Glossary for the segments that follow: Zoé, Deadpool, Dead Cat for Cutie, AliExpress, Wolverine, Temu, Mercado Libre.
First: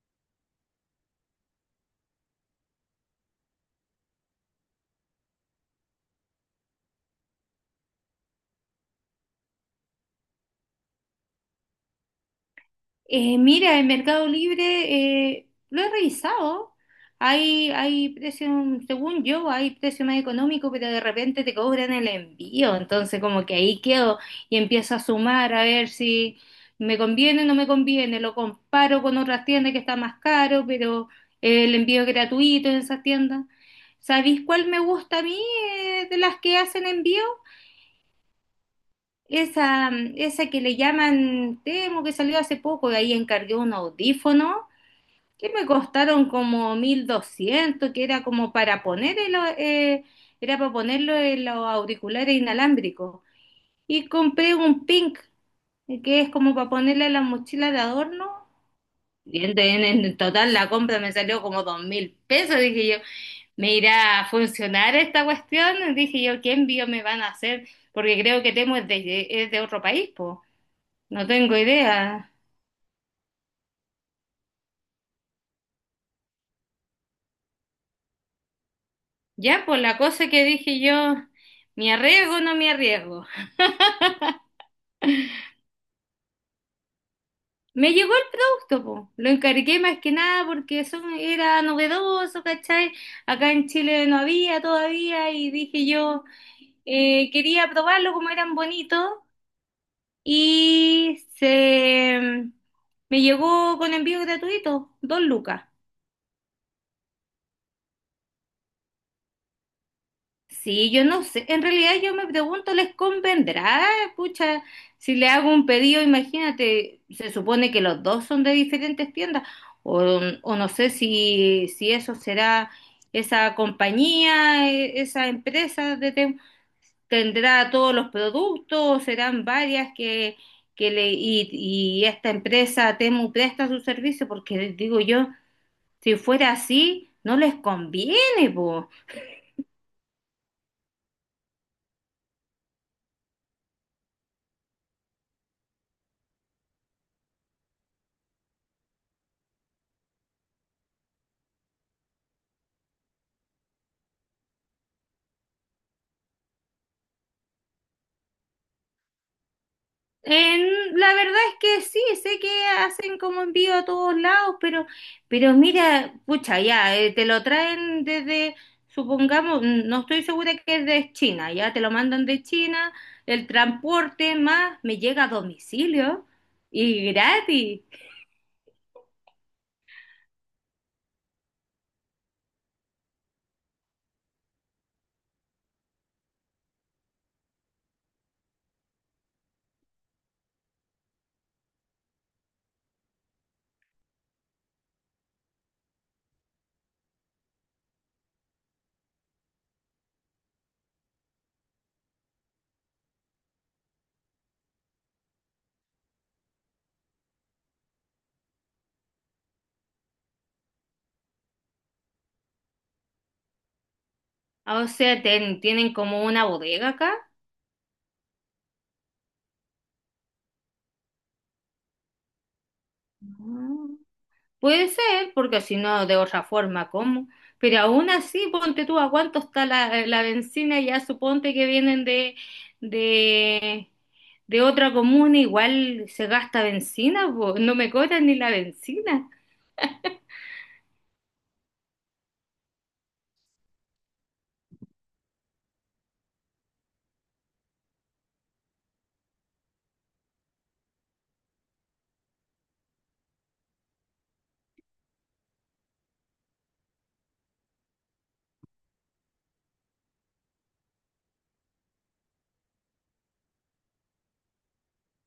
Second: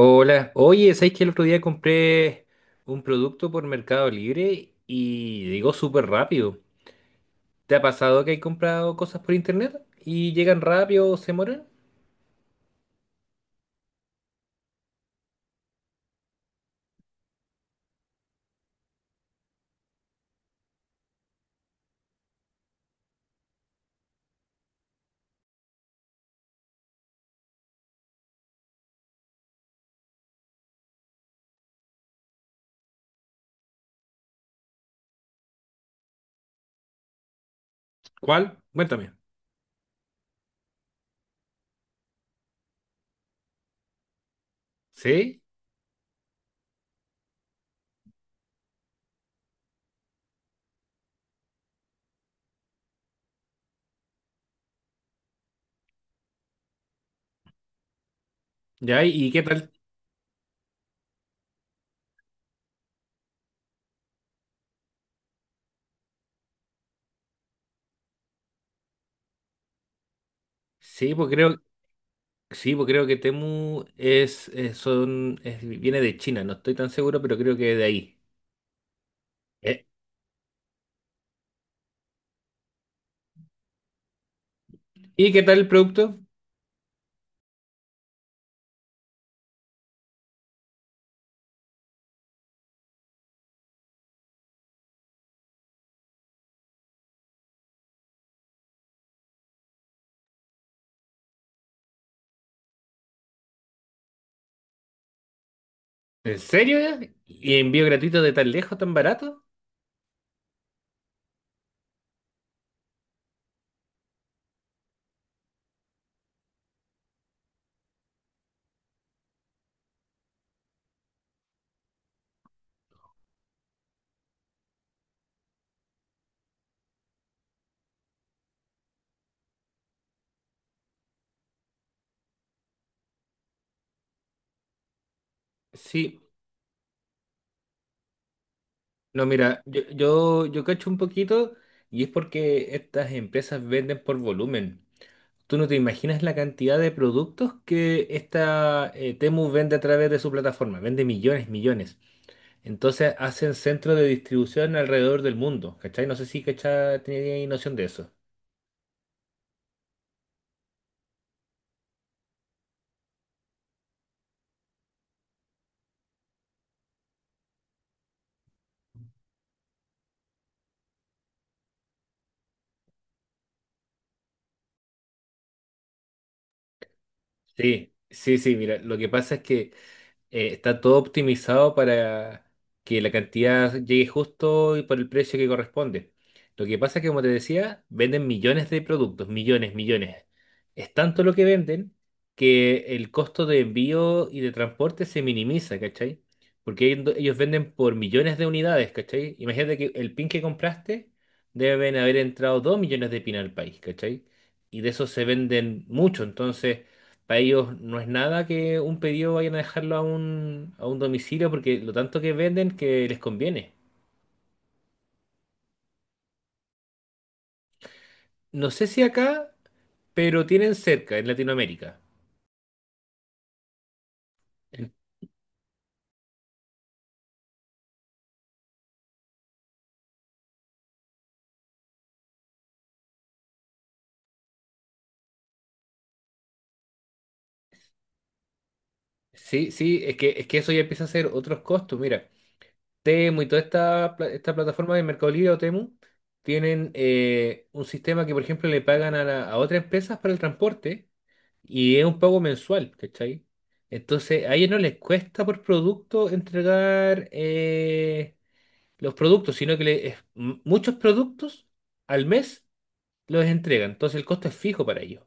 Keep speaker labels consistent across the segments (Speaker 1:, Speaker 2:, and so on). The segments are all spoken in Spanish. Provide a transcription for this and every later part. Speaker 1: Hola, oye, ¿sabes que el otro día compré un producto por Mercado Libre y llegó súper rápido? ¿Te ha pasado que hay comprado cosas por internet y llegan rápido o se demoran?
Speaker 2: Mira, en Mercado Libre lo he revisado. Hay precio, según yo, hay precio más económico, pero de repente te cobran el envío. Entonces, como que ahí quedo y empiezo a sumar a ver si me conviene o no me conviene. Lo comparo con otras tiendas que está más caro, pero el envío es gratuito en esas tiendas. ¿Sabéis cuál me gusta a mí de las que hacen envío?
Speaker 1: ¿Cuál? Cuéntame.
Speaker 2: Esa, esa que le llaman temo que salió hace poco, y ahí encargué un audífono
Speaker 1: ¿Sí?
Speaker 2: que me costaron como 1200, que era como para poner el, era para ponerlo en los auriculares inalámbricos. Y compré un pink, que es como para ponerle a la mochila de adorno.
Speaker 1: ¿Ya? ¿Y qué
Speaker 2: Y en,
Speaker 1: tal?
Speaker 2: en- en total la compra me salió como 2000 pesos. Dije yo, ¿me irá a funcionar esta cuestión? Dije yo, ¿qué envío me van a hacer? Porque creo que Temu es es de otro país, pues
Speaker 1: Sí,
Speaker 2: no
Speaker 1: pues
Speaker 2: tengo
Speaker 1: creo,
Speaker 2: idea.
Speaker 1: sí, pues creo que Temu es, viene de China, no estoy tan seguro, pero creo que de ahí.
Speaker 2: Ya, pues
Speaker 1: ¿Eh?
Speaker 2: la cosa que dije yo, ¿me arriesgo o no me arriesgo?
Speaker 1: ¿Y qué tal el producto?
Speaker 2: Me llegó el producto, po. Lo encargué más que nada porque eso era novedoso, ¿cachai? Acá en Chile no había todavía y dije yo, quería probarlo como eran bonitos y se, me llegó con envío gratuito, dos lucas.
Speaker 1: ¿En serio ya? ¿Y envío gratuito de tan lejos, tan barato?
Speaker 2: Sí, yo no sé, en realidad yo me pregunto, ¿les convendrá? Pucha, si le hago un pedido, imagínate, se supone que los dos son de diferentes tiendas, o no sé si eso será esa compañía, esa empresa de tendrá todos los productos, o serán varias que y esta empresa Temu presta su servicio, porque digo yo, si
Speaker 1: Sí.
Speaker 2: fuera así, no les conviene.
Speaker 1: No, mira, yo cacho un poquito y es porque estas empresas venden por volumen. Tú no te imaginas la cantidad de productos que esta Temu vende a través de su plataforma. Vende millones, millones. Entonces hacen centros de distribución alrededor del mundo. ¿Cachai? No sé si cachai tenía noción de eso.
Speaker 2: La verdad es que sí, sé que hacen como envío a todos lados, pero mira, pucha, ya, te lo traen desde, supongamos, no estoy segura que es de China, ya te lo mandan de China, el transporte más me llega a domicilio y gratis.
Speaker 1: Sí, sí, sí, mira, lo que pasa es que está todo optimizado para que la cantidad llegue justo y por el precio que corresponde. Lo que pasa es que, como te decía, venden millones de productos, millones, millones. Es tanto lo que venden que el costo de envío y de transporte se minimiza, ¿cachai? Porque ellos venden por millones de unidades, ¿cachai? Imagínate que el pin que compraste deben haber entrado dos millones de pin al país, ¿cachai? Y de esos se venden mucho, entonces... Para ellos no es nada que un pedido vayan a dejarlo a un domicilio porque lo tanto que venden que les conviene.
Speaker 2: O sea, tienen como una bodega acá.
Speaker 1: No sé si acá, pero tienen cerca en Latinoamérica.
Speaker 2: Puede
Speaker 1: En-
Speaker 2: ser, porque si no, de otra forma, ¿cómo? Pero aún así, ponte tú a cuánto está la bencina, ya suponte que vienen de, de otra comuna, igual se gasta bencina, po, no me cobran ni la bencina.
Speaker 1: Sí, sí, es que eso ya empieza a ser otros costos. Mira, Temu y toda esta plataforma de Mercado Libre o Temu tienen un sistema que, por ejemplo, le pagan a, a otras empresas para el transporte y es un pago mensual, ¿cachai? Entonces, a ellos no les cuesta por producto entregar, los productos, sino que muchos productos al mes los entregan. Entonces el costo es fijo para ellos.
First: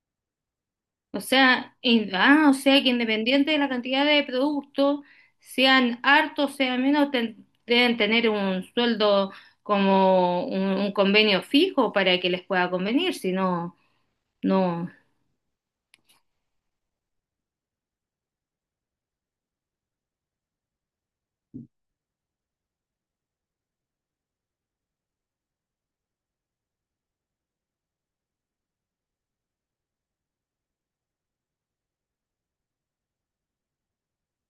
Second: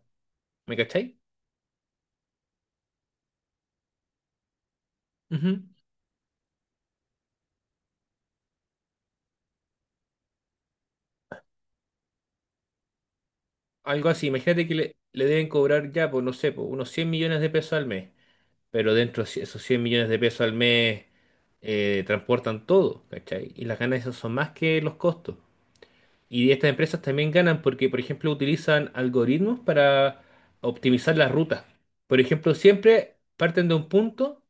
Speaker 1: ¿Me cacháis?
Speaker 2: O sea, o sea que independiente de la cantidad de productos,
Speaker 1: Ujú.
Speaker 2: sean hartos, sean menos, deben tener un sueldo como un convenio fijo para que les pueda convenir, si no,
Speaker 1: Algo así. Imagínate que
Speaker 2: no.
Speaker 1: le deben cobrar ya, pues no sé, pues, unos 100 millones de pesos al mes. Pero dentro de esos 100 millones de pesos al mes transportan todo, ¿cachai? Y las ganancias son más que los costos. Y estas empresas también ganan porque, por ejemplo, utilizan algoritmos para optimizar las rutas. Por ejemplo, siempre parten de un punto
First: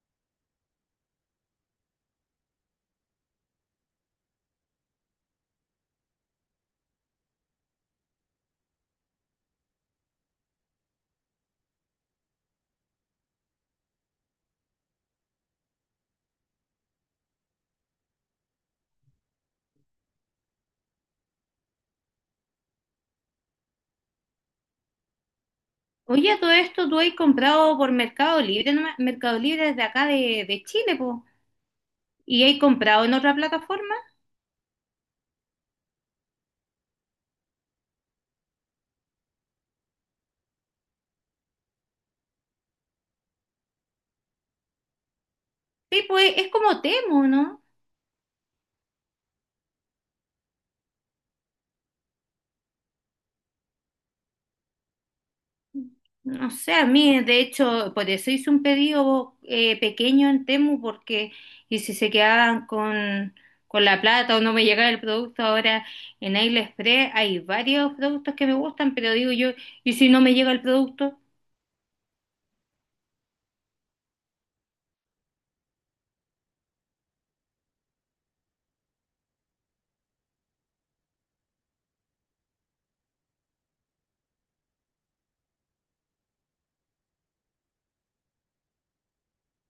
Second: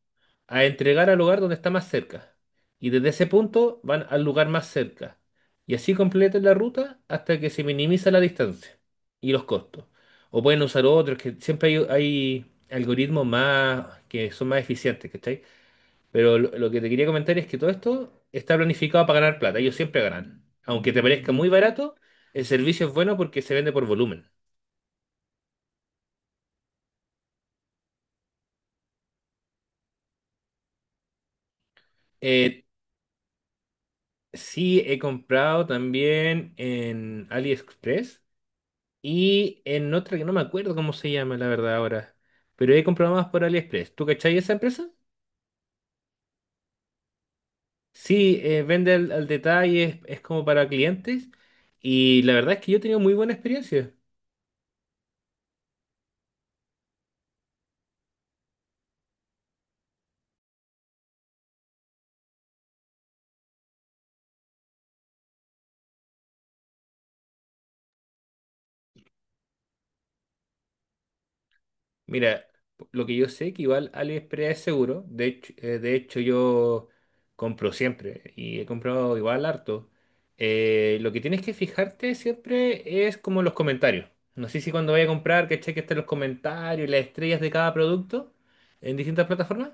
Speaker 1: a entregar al lugar donde está más cerca. Y desde ese punto van al lugar más cerca. Y así completan la ruta hasta que se minimiza la distancia y los costos. O pueden usar otros, que siempre hay algoritmos más que son más eficientes, pero lo que te quería comentar es que todo esto está planificado para ganar plata. Ellos siempre ganan. Aunque te parezca muy barato, el servicio es bueno porque se vende por volumen.
Speaker 2: Oye, a todo esto tú has comprado por Mercado Libre, ¿no? Mercado Libre desde acá de Chile, pues. ¿Y has
Speaker 1: Eh,
Speaker 2: comprado en otra plataforma?
Speaker 1: sí, he comprado también en AliExpress y en otra que no me acuerdo cómo se llama, la verdad, ahora. Pero he comprado más por AliExpress. ¿Tú cachai esa empresa?
Speaker 2: Sí, pues es como Temu, ¿no?
Speaker 1: Sí, vende al, al detalle, es como para clientes. Y la verdad es que yo he tenido muy buena experiencia.
Speaker 2: No sé, a mí, de hecho, por eso hice un pedido pequeño en Temu, porque y si se quedaban con la plata o no me llegaba el producto ahora en AliExpress, hay varios productos que me gustan, pero digo yo, ¿y si no me llega el producto?
Speaker 1: Mira, lo que yo sé que igual AliExpress es seguro. De hecho, de hecho yo compro siempre y he comprado igual harto. Lo que tienes que fijarte siempre es como los comentarios. No sé si cuando vaya a comprar, ¿cachai? Que cheque estén los comentarios y las estrellas de cada producto en distintas plataformas.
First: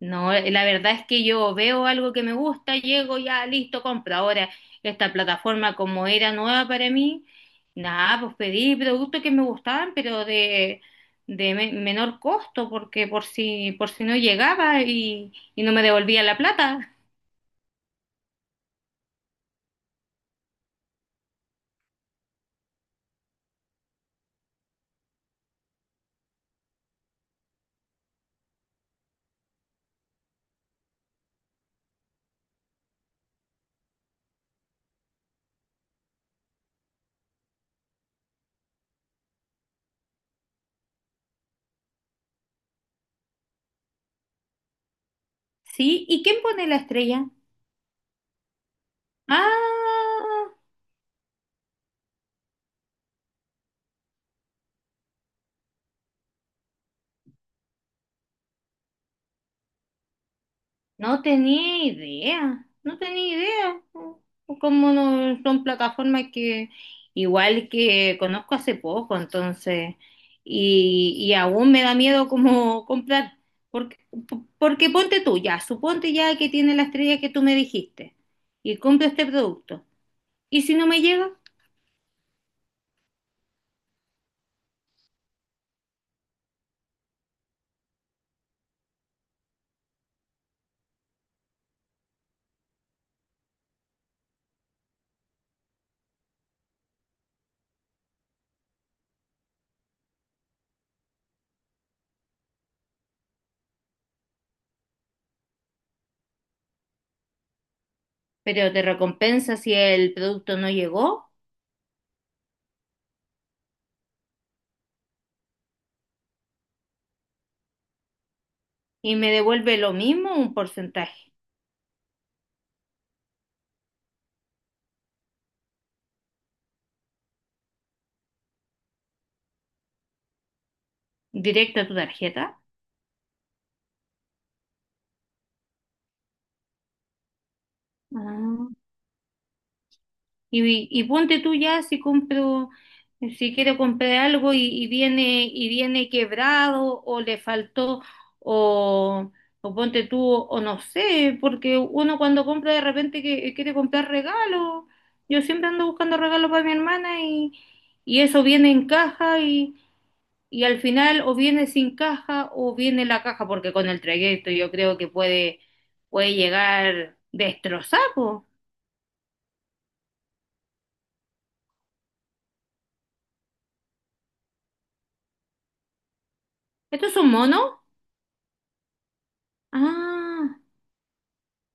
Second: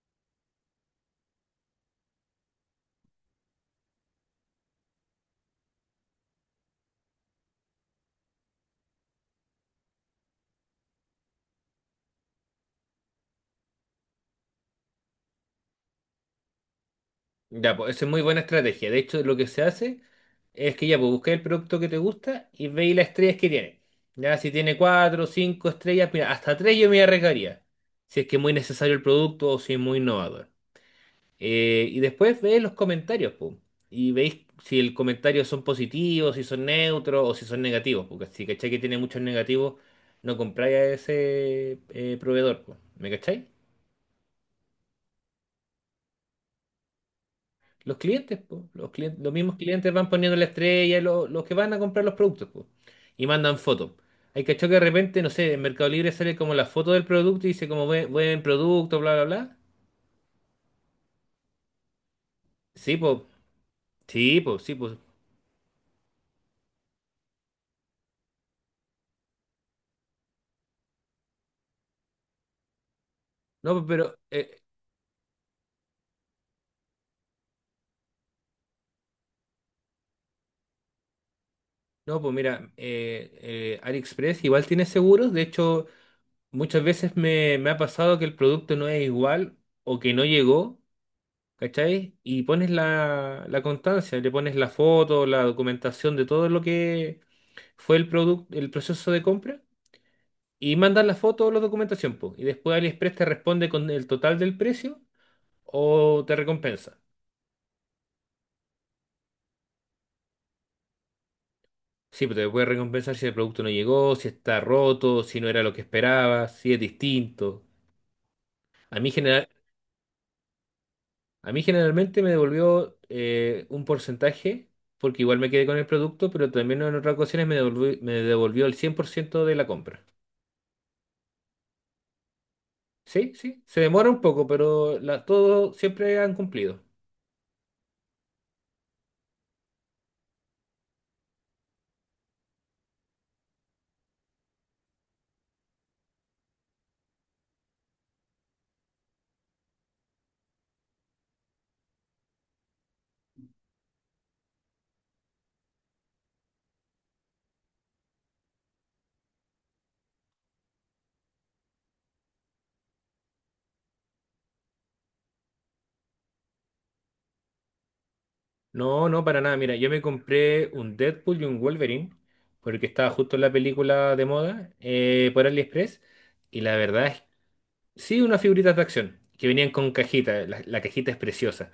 Speaker 2: No, la verdad es que yo veo algo que me gusta, llego ya, listo, compro. Ahora, esta plataforma como era nueva para mí, nada, pues pedí productos que me gustaban, pero de menor costo, porque por si no llegaba y no me devolvía la plata.
Speaker 1: Ya, pues, esa es muy buena estrategia. De hecho, lo que se hace es que ya, pues buscáis el producto que te gusta y veis las estrellas que tiene. Ya, si tiene cuatro, cinco estrellas, mira, hasta tres yo me arriesgaría. Si es que es muy necesario el producto o si es muy innovador. Y después veis los comentarios, pues. Y veis si el comentario son positivos, si son neutros o si son negativos. Porque si cacháis que tiene muchos negativos, no compráis a ese proveedor, pues. ¿Me cacháis?
Speaker 2: ¿Sí? ¿Y quién pone la estrella?
Speaker 1: Los clientes, po, los clientes, los mismos clientes van poniendo la
Speaker 2: Ah,
Speaker 1: estrella, los que van a comprar los productos, po, y mandan fotos. Hay cachó que de repente, no sé, en Mercado Libre sale como la foto del producto y dice como buen producto, bla, bla, bla.
Speaker 2: no tenía idea,
Speaker 1: Sí,
Speaker 2: no
Speaker 1: pues,
Speaker 2: tenía idea.
Speaker 1: sí, pues, sí,
Speaker 2: Como
Speaker 1: pues.
Speaker 2: no son plataformas que igual que conozco hace poco, entonces, y aún me da miedo como comprar,
Speaker 1: No, po,
Speaker 2: porque,
Speaker 1: pero,
Speaker 2: porque ponte tú ya, suponte ya que tiene la estrella que tú me dijiste y compro este producto. ¿Y si no me llega?
Speaker 1: no, pues mira, AliExpress igual tiene seguros. De hecho, muchas veces me ha pasado que el producto no es igual o que no llegó, ¿cachai? Y pones la constancia, le pones la foto, la documentación de todo lo que fue el producto, el proceso de compra y mandas la foto o la documentación, po, y después AliExpress te responde con el total del precio o te recompensa.
Speaker 2: Pero te recompensa si el producto no llegó
Speaker 1: Sí, pero te puede recompensar si el producto no llegó, si está roto, si no era lo que esperabas, si es distinto. A mí,
Speaker 2: y me
Speaker 1: general,
Speaker 2: devuelve lo mismo, un porcentaje
Speaker 1: a mí generalmente me devolvió un porcentaje, porque igual me quedé con el producto, pero también en otras ocasiones me devolvió el 100% de la compra.
Speaker 2: directo a tu tarjeta.
Speaker 1: Sí, sí, se demora un poco, pero todo siempre han cumplido.
Speaker 2: Ah. Y ponte tú ya si compro, si quiero comprar algo y viene quebrado o le faltó, o, o ponte tú, o no sé, porque uno cuando compra de repente quiere comprar regalos. Yo siempre ando buscando regalos para mi hermana y eso viene en caja y al final o viene sin caja o viene la caja, porque con el trayecto yo creo que puede llegar destrozado.
Speaker 1: No, no, para nada. Mira, yo me compré un Deadpool y un Wolverine, porque estaba justo en la película de moda, por AliExpress. Y la verdad
Speaker 2: ¿Estos
Speaker 1: es,
Speaker 2: son monos?
Speaker 1: sí, unas figuritas de acción, que venían con cajita.
Speaker 2: Ah.
Speaker 1: La cajita es preciosa.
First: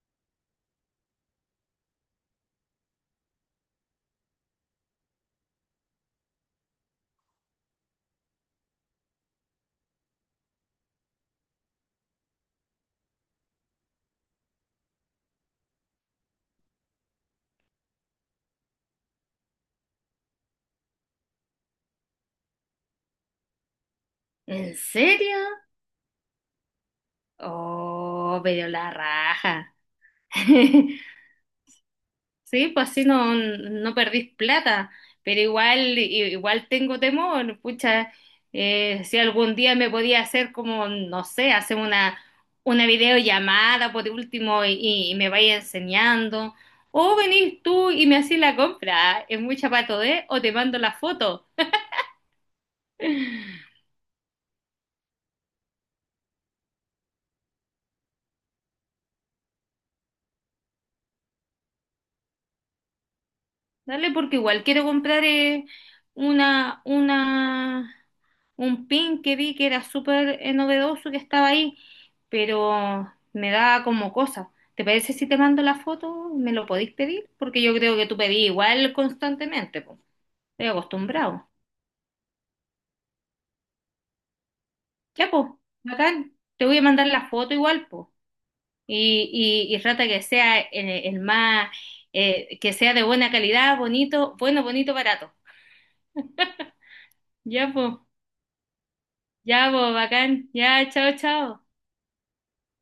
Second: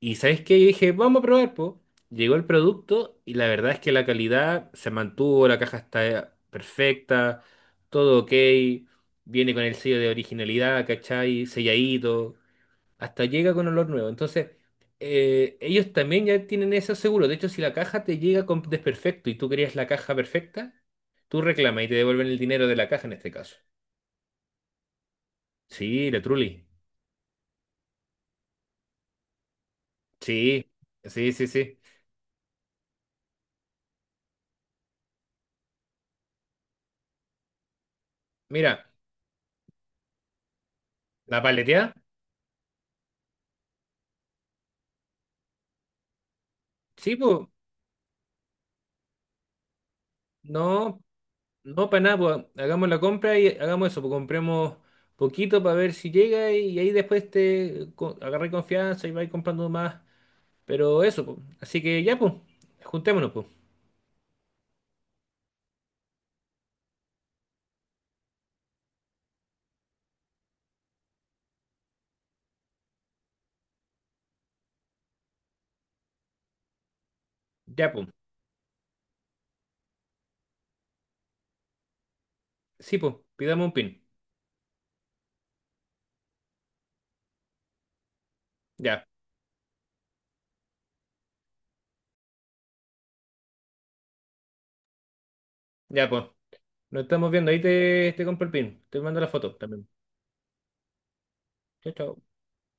Speaker 1: Y ¿sabes qué? Yo dije, vamos a probar, po. Llegó el producto y la verdad es que la calidad se mantuvo, la caja está perfecta, todo ok. Viene con el sello de originalidad, ¿cachai? Selladito. Hasta llega con olor nuevo. Entonces, ellos también ya tienen eso seguro. De hecho, si la caja te llega con desperfecto y tú querías la caja perfecta, tú reclamas y te devuelven el dinero de la caja en este caso.
Speaker 2: ¿En serio?
Speaker 1: Sí, la Trulli.
Speaker 2: Oh, pero la raja.
Speaker 1: Sí, sí, sí, sí.
Speaker 2: Sí, pues así no, no perdís plata, pero igual, igual tengo temor, pucha,
Speaker 1: Mira,
Speaker 2: si algún día me podía hacer como, no
Speaker 1: la
Speaker 2: sé,
Speaker 1: paleteada.
Speaker 2: una videollamada por último y me vaya enseñando,
Speaker 1: Sí,
Speaker 2: o
Speaker 1: pues,
Speaker 2: venís tú y me haces la compra, es mucha pato, de, o te mando la
Speaker 1: no,
Speaker 2: foto.
Speaker 1: no para nada, pues, hagamos la compra y hagamos eso, pues compremos poquito para ver si llega y ahí después te agarré confianza y vais comprando más. Pero eso, pues. Así que ya, pues, juntémonos, pues.
Speaker 2: Dale, porque igual quiero comprar una, una, un pin que vi que era súper novedoso que estaba ahí, pero me da como cosa. ¿Te parece si te mando la foto? ¿Me lo podéis pedir? Porque yo
Speaker 1: Ya,
Speaker 2: creo que
Speaker 1: pues.
Speaker 2: tú pedís igual constantemente, pues. Estoy acostumbrado.
Speaker 1: Sí, pues, pidamos un pin.
Speaker 2: Ya, pues, bacán. Te voy a mandar la foto igual, pues.
Speaker 1: Ya,
Speaker 2: Y trata que sea el más, que sea de buena calidad, bonito, bueno, bonito, barato.
Speaker 1: ya, pues. Nos estamos viendo. Ahí
Speaker 2: Ya, pues.
Speaker 1: te, te compro el pin. Te mando la foto
Speaker 2: Ya,
Speaker 1: también.
Speaker 2: pues, bacán. Ya, chao, chao.
Speaker 1: Chao, chao.